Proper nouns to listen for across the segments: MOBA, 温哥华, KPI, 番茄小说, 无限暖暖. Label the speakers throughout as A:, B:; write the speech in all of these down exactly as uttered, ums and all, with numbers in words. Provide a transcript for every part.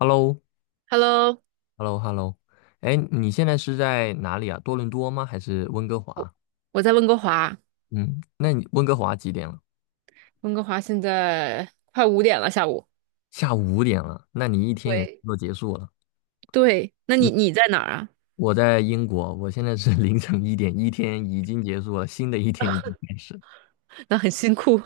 A: h e l l o
B: Hello，
A: h e l l o h e l l o 哎，你现在是在哪里啊？多伦多吗？还是温哥
B: 我
A: 华？
B: 我在温哥华，
A: 嗯，那你温哥华几点了？
B: 温哥华现在快五点了，下午。
A: 下午五点了，那你一天也差
B: 对，
A: 不多结束了。
B: 对，那你
A: 嗯
B: 你在哪儿啊？
A: 我在英国，我现在是 凌晨一点，一天已经结束了，新的一天已经开始。
B: 那很辛苦，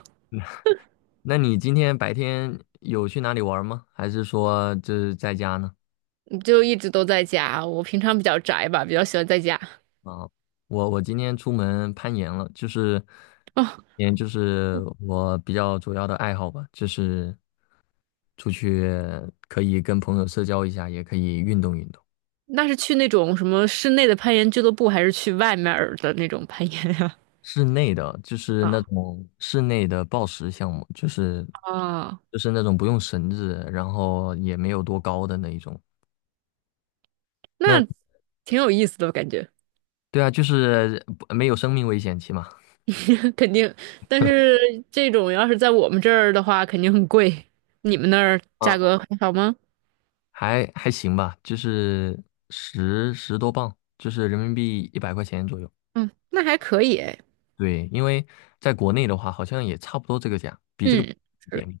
A: 那你今天白天有去哪里玩吗？还是说就是在家呢？
B: 你就一直都在家。我平常比较宅吧，比较喜欢在家。
A: 啊，我我今天出门攀岩了，就是，
B: 哦，
A: 嗯，就是我比较主要的爱好吧，就是出去可以跟朋友社交一下，也可以运动运动。
B: 那是去那种什么室内的攀岩俱乐部，还是去外面儿的那种攀岩呀？
A: 室内的就 是那
B: 啊
A: 种室内的抱石项目，就是
B: 啊，
A: 就是那种不用绳子，然后也没有多高的那一种。那
B: 那挺有意思的感觉，
A: 对啊，就是不没有生命危险期嘛，
B: 肯定。但是这种要是在我们这儿的话，肯定很贵。你们那儿价
A: 啊，
B: 格还好吗？
A: 还还行吧，就是十十多磅，就是人民币一百块钱左右。
B: 嗯，那还可以诶。
A: 对，因为在国内的话，好像也差不多这个价，比这个
B: 嗯，
A: 一
B: 是，
A: 点。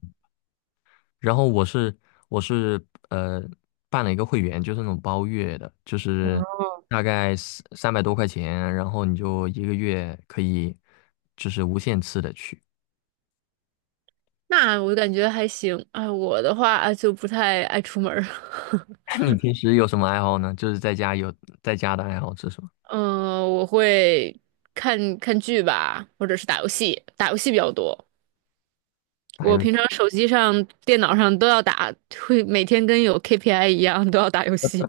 A: 然后我是我是呃办了一个会员，就是那种包月的，就是
B: 哦
A: 大概三三百多块钱，然后你就一个月可以就是无限次的去。
B: 那我感觉还行。哎，我的话啊就不太爱出门儿，
A: 你平时有什么爱好呢？就是在家有在家的爱好是什么？
B: 嗯我会看看剧吧，或者是打游戏，打游戏比较多。
A: 打
B: 我
A: 游戏？
B: 平常手机上、电脑上都要打，会每天跟有 K P I 一样都要打游戏。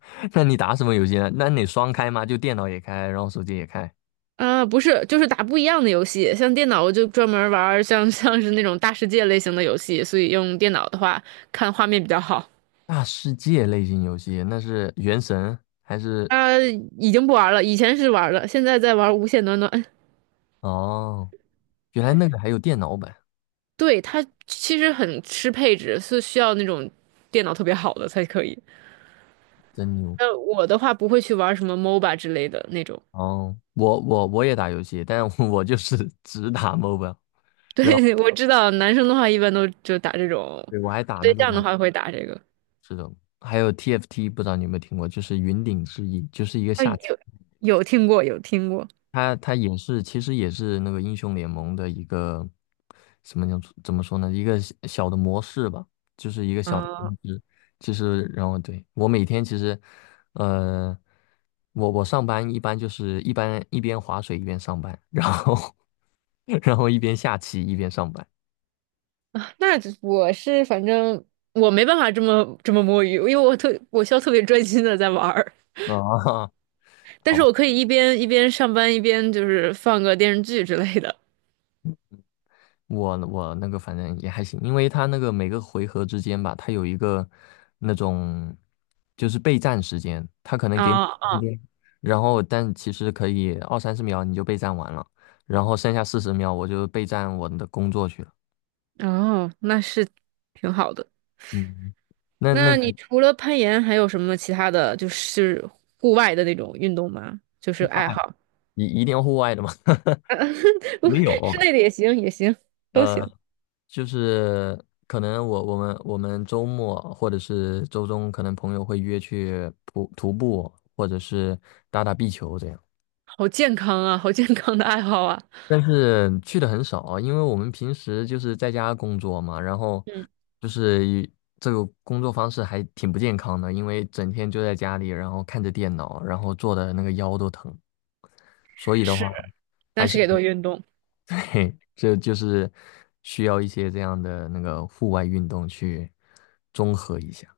A: 那你打什么游戏呢？那你双开吗？就电脑也开，然后手机也开？
B: 啊、不是，就是打不一样的游戏。像电脑，我就专门玩儿像像是那种大世界类型的游戏，所以用电脑的话，看画面比较好。
A: 大世界类型游戏，那是原神还是？
B: 啊、已经不玩了，以前是玩了，现在在玩《无限暖暖》。
A: 哦，原来那个还有电脑版，
B: 对，它其实很吃配置，是需要那种电脑特别好的才可以。
A: 真牛！
B: 那我的话不会去玩什么 MOBA 之类的那种。
A: 哦，我我我也打游戏，但是我就是 只打 m o b i l e 然后
B: 对，我知道男生的话一般都就打这种，我
A: 对我还打
B: 对
A: 那个呢，
B: 象的话会打这个。
A: 这种，还有 T F T,不知道你有没有听过，就是云顶之弈，就是一个
B: 啊，
A: 下
B: 有
A: 棋。
B: 有听过，有听过。
A: 它它也是，其实也是那个英雄联盟的一个什么叫怎么说呢？一个小小的模式吧，就是一个小的
B: 啊，
A: 就是，其实，然后对，我每天其实，呃，我我上班一般就是一般一边划水一边上班，然后 然后一边下棋一边上班。
B: 那我是反正我没办法这么这么摸鱼，因为我特我需要特别专心的在玩儿。
A: 啊，
B: 但
A: 好
B: 是
A: 吧。
B: 我可以一边一边上班一边就是放个电视剧之类的。
A: 我我那个反正也还行，因为他那个每个回合之间吧，他有一个那种就是备战时间，他可能给你
B: 啊
A: 空
B: 啊，
A: 间，然后但其实可以二三十秒你就备战完了，然后剩下四十秒我就备战我的工作去了。
B: 哦，那是挺好的。
A: 嗯，那那
B: 那你
A: 你
B: 除了攀岩，还有什么其他的就是户外的那种运动吗？就是
A: 户
B: 爱
A: 外
B: 好，
A: 一一定要户外的吗？没有，
B: 室内的也行，也行，都
A: 呃，
B: 行。
A: 就是可能我我们我们周末或者是周中，可能朋友会约去徒徒步，或者是打打壁球这样。
B: 好健康啊，好健康的爱好啊。
A: 但是去的很少，因为我们平时就是在家工作嘛，然后
B: 嗯，
A: 就是一这个工作方式还挺不健康的，因为整天就在家里，然后看着电脑，然后坐的那个腰都疼。所以的
B: 是，
A: 话，
B: 但是也都运动，
A: 嘿，这就是需要一些这样的那个户外运动去综合一下。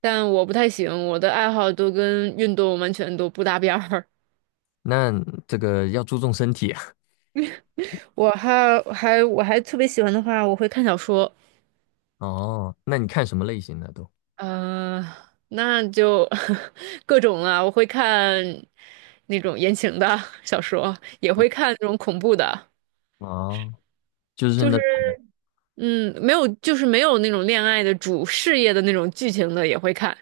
B: 但我不太行，我的爱好都跟运动完全都不搭边儿。
A: 那这个要注重身体啊。
B: 我还还我还特别喜欢的话，我会看小说。
A: 哦，那你看什么类型的都？
B: 嗯，那就 各种啊，我会看那种言情的 小说，也会看那种恐怖的，
A: 哦，就是
B: 就
A: 那，
B: 是嗯，没有，就是没有那种恋爱的主事业的那种剧情的也会看。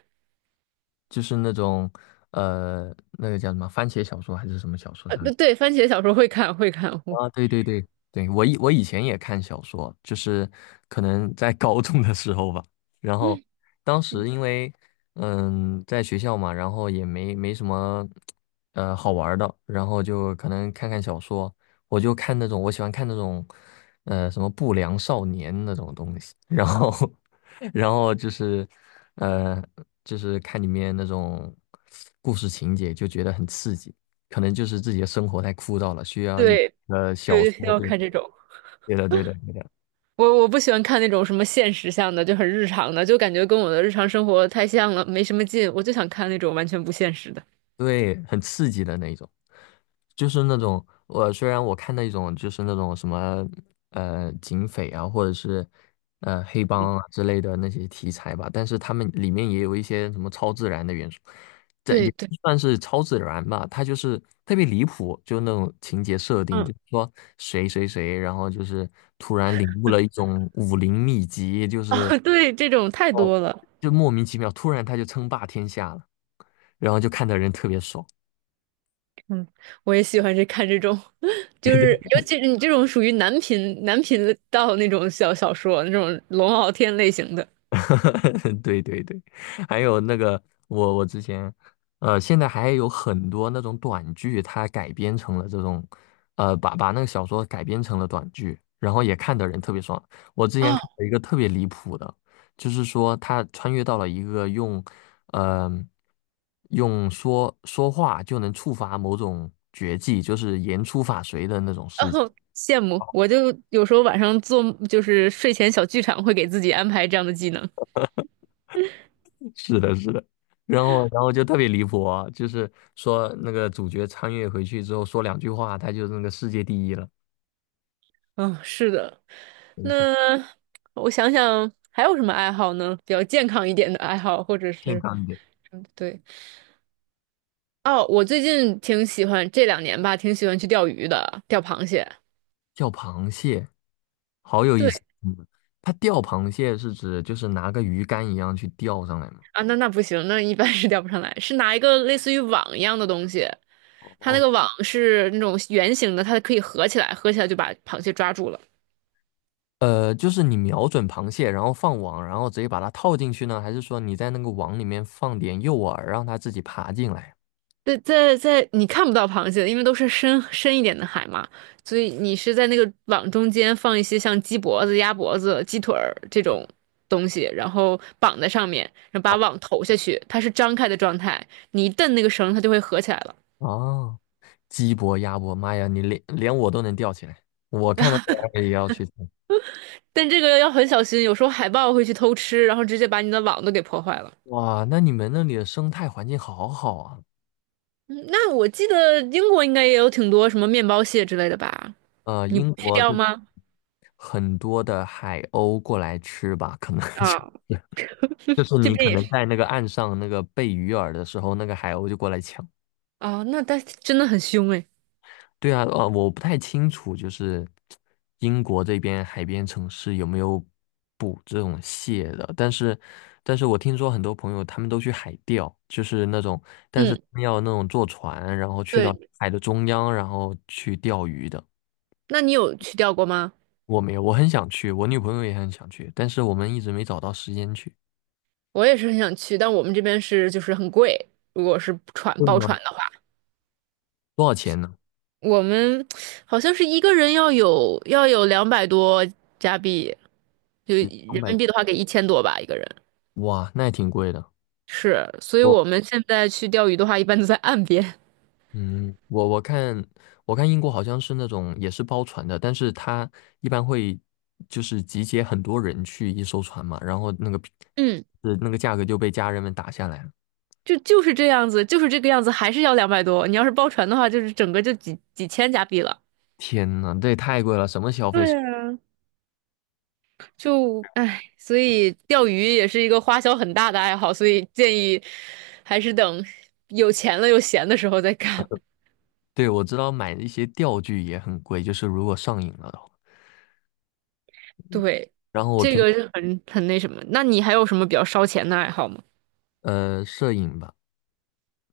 A: 就是那种，呃，那个叫什么番茄小说还是什么小说
B: 呃，
A: 上
B: 对，对番茄小说会看，会看，
A: 啊，对对对对，我以我以前也看小说，就是可能在高中的时候吧。然后
B: 嗯，
A: 当时因为嗯在学校嘛，然后也没没什么呃好玩儿的，然后就可能看看小说，我就看那种我喜欢看那种呃什么不良少年那种东西，然后 然后就是呃就是看里面那种故事情节，就觉得很刺激。可能就是自己的生活太枯燥了，需要一
B: 对，
A: 呃小
B: 对，就是
A: 说
B: 要
A: 这，
B: 看这种。
A: 对的，对的，对的，
B: 我我不喜欢看那种什么现实向的，就很日常的，就感觉跟我的日常生活太像了，没什么劲。我就想看那种完全不现实的。
A: 对，很刺激的那一种，就是那种我虽然我看那种就是那种什么呃警匪啊，或者是呃黑
B: 嗯，
A: 帮啊之类的那些题材吧，但是他们里面也有一些什么超自然的元素，这
B: 对
A: 也
B: 对，
A: 不算是超自然吧，它就是特别离谱，就那种情节设定，
B: 嗯，
A: 就是说谁谁谁，然后就是突然领悟了一种武林秘籍，就 是
B: 啊，对，这种太多了。
A: 就莫名其妙，突然他就称霸天下了，然后就看的人特别爽。
B: 嗯，我也喜欢这看这种，就
A: 对
B: 是
A: 对
B: 尤其是你这种属于男频男频道那种小小说，那种龙傲天类型的，
A: 对对对还有那个我我之前，呃，现在还有很多那种短剧，它改编成了这种，呃，把把那个小说改编成了短剧，然后也看的人特别爽。我之前
B: 哦，
A: 看了一个特别离谱的，就是说他穿越到了一个用，呃，用说说话就能触发某种绝技，就是言出法随的那种事。
B: 哦，羡慕。我就有时候晚上做就是睡前小剧场，会给自己安排这样的技能。
A: 是的，是的，然后然后就特别离谱啊，就是说那个主角穿越回去之后说两句话，他就是那个世界第一了。
B: 嗯，是的。
A: 怎么说？
B: 那我想想还有什么爱好呢？比较健康一点的爱好，或者
A: 健
B: 是
A: 康一点，
B: 嗯，对哦，我最近挺喜欢这两年吧，挺喜欢去钓鱼的，钓螃蟹。
A: 钓螃蟹，好有意思。
B: 对。
A: 嗯他钓螃蟹是指就是拿个鱼竿一样去钓上来吗？
B: 啊，那那不行，那一般是 钓不上来。是拿一个类似于网一样的东西，它那
A: 哦，
B: 个网是那种圆形的，它可以合起来，合起来就把螃蟹抓住了。
A: 呃，就是你瞄准螃蟹，然后放网，然后直接把它套进去呢，还是说你在那个网里面放点诱饵，让它自己爬进来？
B: 在在在，你看不到螃蟹，因为都是深深一点的海嘛，所以你是在那个网中间放一些像鸡脖子、鸭脖子、鸡腿儿这种东西，然后绑在上面，然后把网投下去，它是张开的状态，你一蹬那个绳，它就会合起来了。
A: 哦，鸡脖、鸭脖，妈呀，你连连我都能钓起来，我看到这玩意儿也要去。
B: 但这个要很小心，有时候海豹会去偷吃，然后直接把你的网都给破坏了。
A: 哇，那你们那里的生态环境好好啊！
B: 嗯那我记得英国应该也有挺多什么面包蟹之类的吧？
A: 呃，
B: 你不
A: 英
B: 去
A: 国
B: 钓
A: 的
B: 吗？
A: 很多的海鸥过来吃吧，可能就是
B: 啊，
A: 就是
B: 这
A: 你
B: 边
A: 可
B: 也是。
A: 能在那个岸上那个贝鱼饵的时候，那个海鸥就过来抢。
B: 啊。那它真的很凶哎。
A: 对啊，呃，我不太清楚，就是英国这边海边城市有没有捕这种蟹的，但是，但是我听说很多朋友他们都去海钓，就是那种，但是他
B: 嗯，
A: 们要那种坐船，然后去到
B: 对，
A: 海的中央，然后去钓鱼的。
B: 那你有去钓过吗？
A: 我没有，我很想去，我女朋友也很想去，但是我们一直没找到时间去。
B: 我也是很想去，但我们这边是就是很贵，如果是船
A: 贵
B: 包
A: 吗？
B: 船的话，
A: 多少钱呢？
B: 我们好像是一个人要有要有两百多加币，就
A: 两
B: 人
A: 百
B: 民币的话给一千多吧一个人。
A: 哇，那也挺贵的。
B: 是，所以
A: 我，
B: 我们现在去钓鱼的话，一般都在岸边。
A: 嗯，我我看我看英国好像是那种也是包船的，但是它一般会就是集结很多人去一艘船嘛，然后那个
B: 嗯，
A: 是那个价格就被家人们打下来了。
B: 就就是这样子，就是这个样子，还是要两百多。你要是包船的话，就是整个就几几千加币了。
A: 天呐，这也太贵了，什么消费是
B: 对啊，就唉，所以钓鱼也是一个花销很大的爱好，所以建议还是等有钱了又闲的时候再干。
A: 对，我知道买一些钓具也很贵，就是如果上瘾了的话。
B: 对，
A: 然后我
B: 这
A: 平
B: 个是很很那什么。那你还有什么比较烧钱的爱好吗？
A: 呃摄影吧。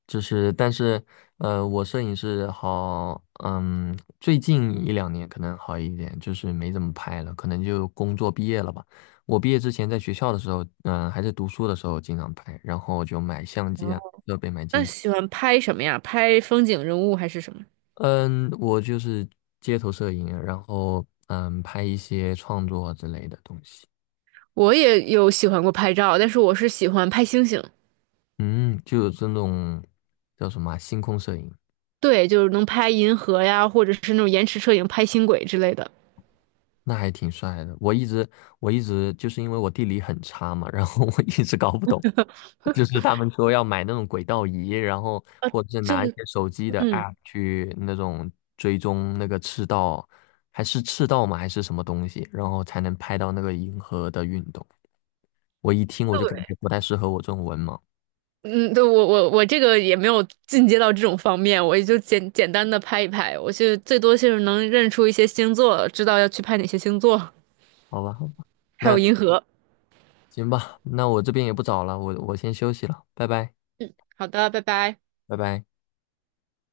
A: 就是，但是，呃，我摄影是好，嗯，最近一两年可能好一点，就是没怎么拍了，可能就工作毕业了吧。我毕业之前在学校的时候，嗯，还在读书的时候经常拍，然后就买相机啊，设备买镜
B: 那
A: 头，
B: 喜欢拍什么呀？拍风景、人物还是什么？
A: 嗯，我就是街头摄影，然后嗯，拍一些创作之类的东西，
B: 我也有喜欢过拍照，但是我是喜欢拍星星。
A: 嗯，就有这种叫什么啊星空摄影。
B: 对，就是能拍银河呀，或者是那种延迟摄影拍星轨之类的。
A: 那还挺帅的。我一直我一直就是因为我地理很差嘛，然后 我一直搞不懂，就是他们说要买那种轨道仪，然后或者是
B: 就
A: 拿一些手机的
B: 嗯，
A: A P P 去那种追踪那个赤道，还是赤道吗？还是什么东西，然后才能拍到那个银河的运动。我一听我就感
B: 对，
A: 觉不太适合我这种文盲。
B: 嗯，对我我我这个也没有进阶到这种方面，我也就简简单的拍一拍，我就最多就是能认出一些星座，知道要去拍哪些星座，
A: 好吧，好吧，
B: 还有
A: 那
B: 银河。
A: 行吧，那我这边也不早了，我我先休息了，拜拜，
B: 好的，拜拜。
A: 拜拜。